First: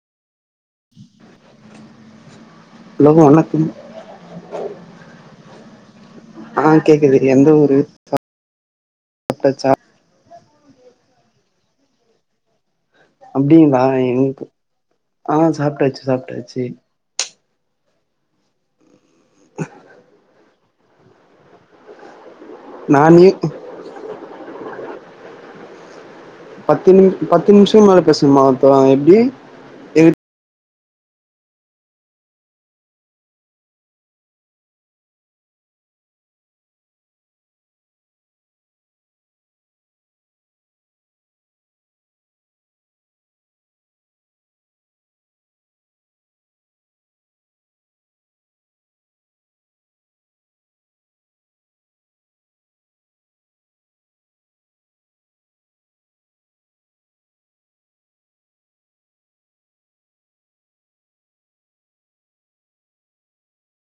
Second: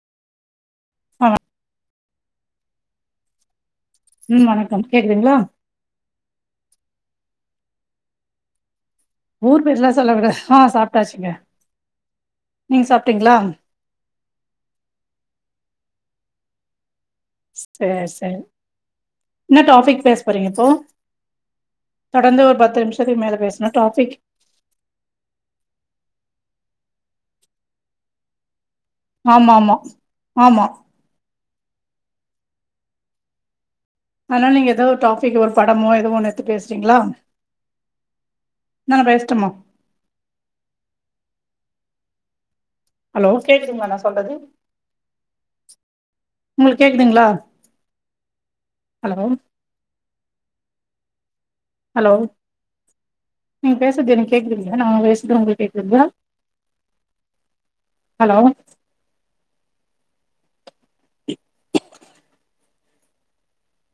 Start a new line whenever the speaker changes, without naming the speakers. ஆஹ்
hello வணக்கம்
ம் வணக்கம் கேக்குதுங்களா
ஆஹ் கேக்குது எந்த ஒரு ஊரு
ஊர்
சாப்ட்டாச்சா
பேர்ல்லாம் சொல்லகூடா ஆஹ் சாப்பிட்டாச்சுங்க
அப்டிங்களா எனக்கு ஆஹ் சாப்பிட்டாச்சு சாப்டாச்சு
சரி சரி என்ன டாபிக் பேச போறீங்க இப்போ தொடர்ந்து ஒரு பத்து நிமிஷத்துக்கு
நானே
மேல பேசனும் டாபிக்
பத்து நிம் பத்து நிமிஷம் மேல பேசனுமா த எப்படி
ஆமா ஆமா
எ
ஆமா ஆனா நீங்க ஏதோ ஒரு டாபிக் ஒரு படமோ ஏதோ ஒன்னு எத்து பேசுறீங்களா [unintelligible] பேசட்டுமா ஹலோ கேக்குதுங்களா நான் சொல்றது உங்களுக்கு கேக்குதுங்களா ஹலோ ஹலோ நீங்க பேசறது எனக்கு கேக்குதுங்க நான் பேசறது உங்களுக்கு கேக்குதுங்களா ஹலோ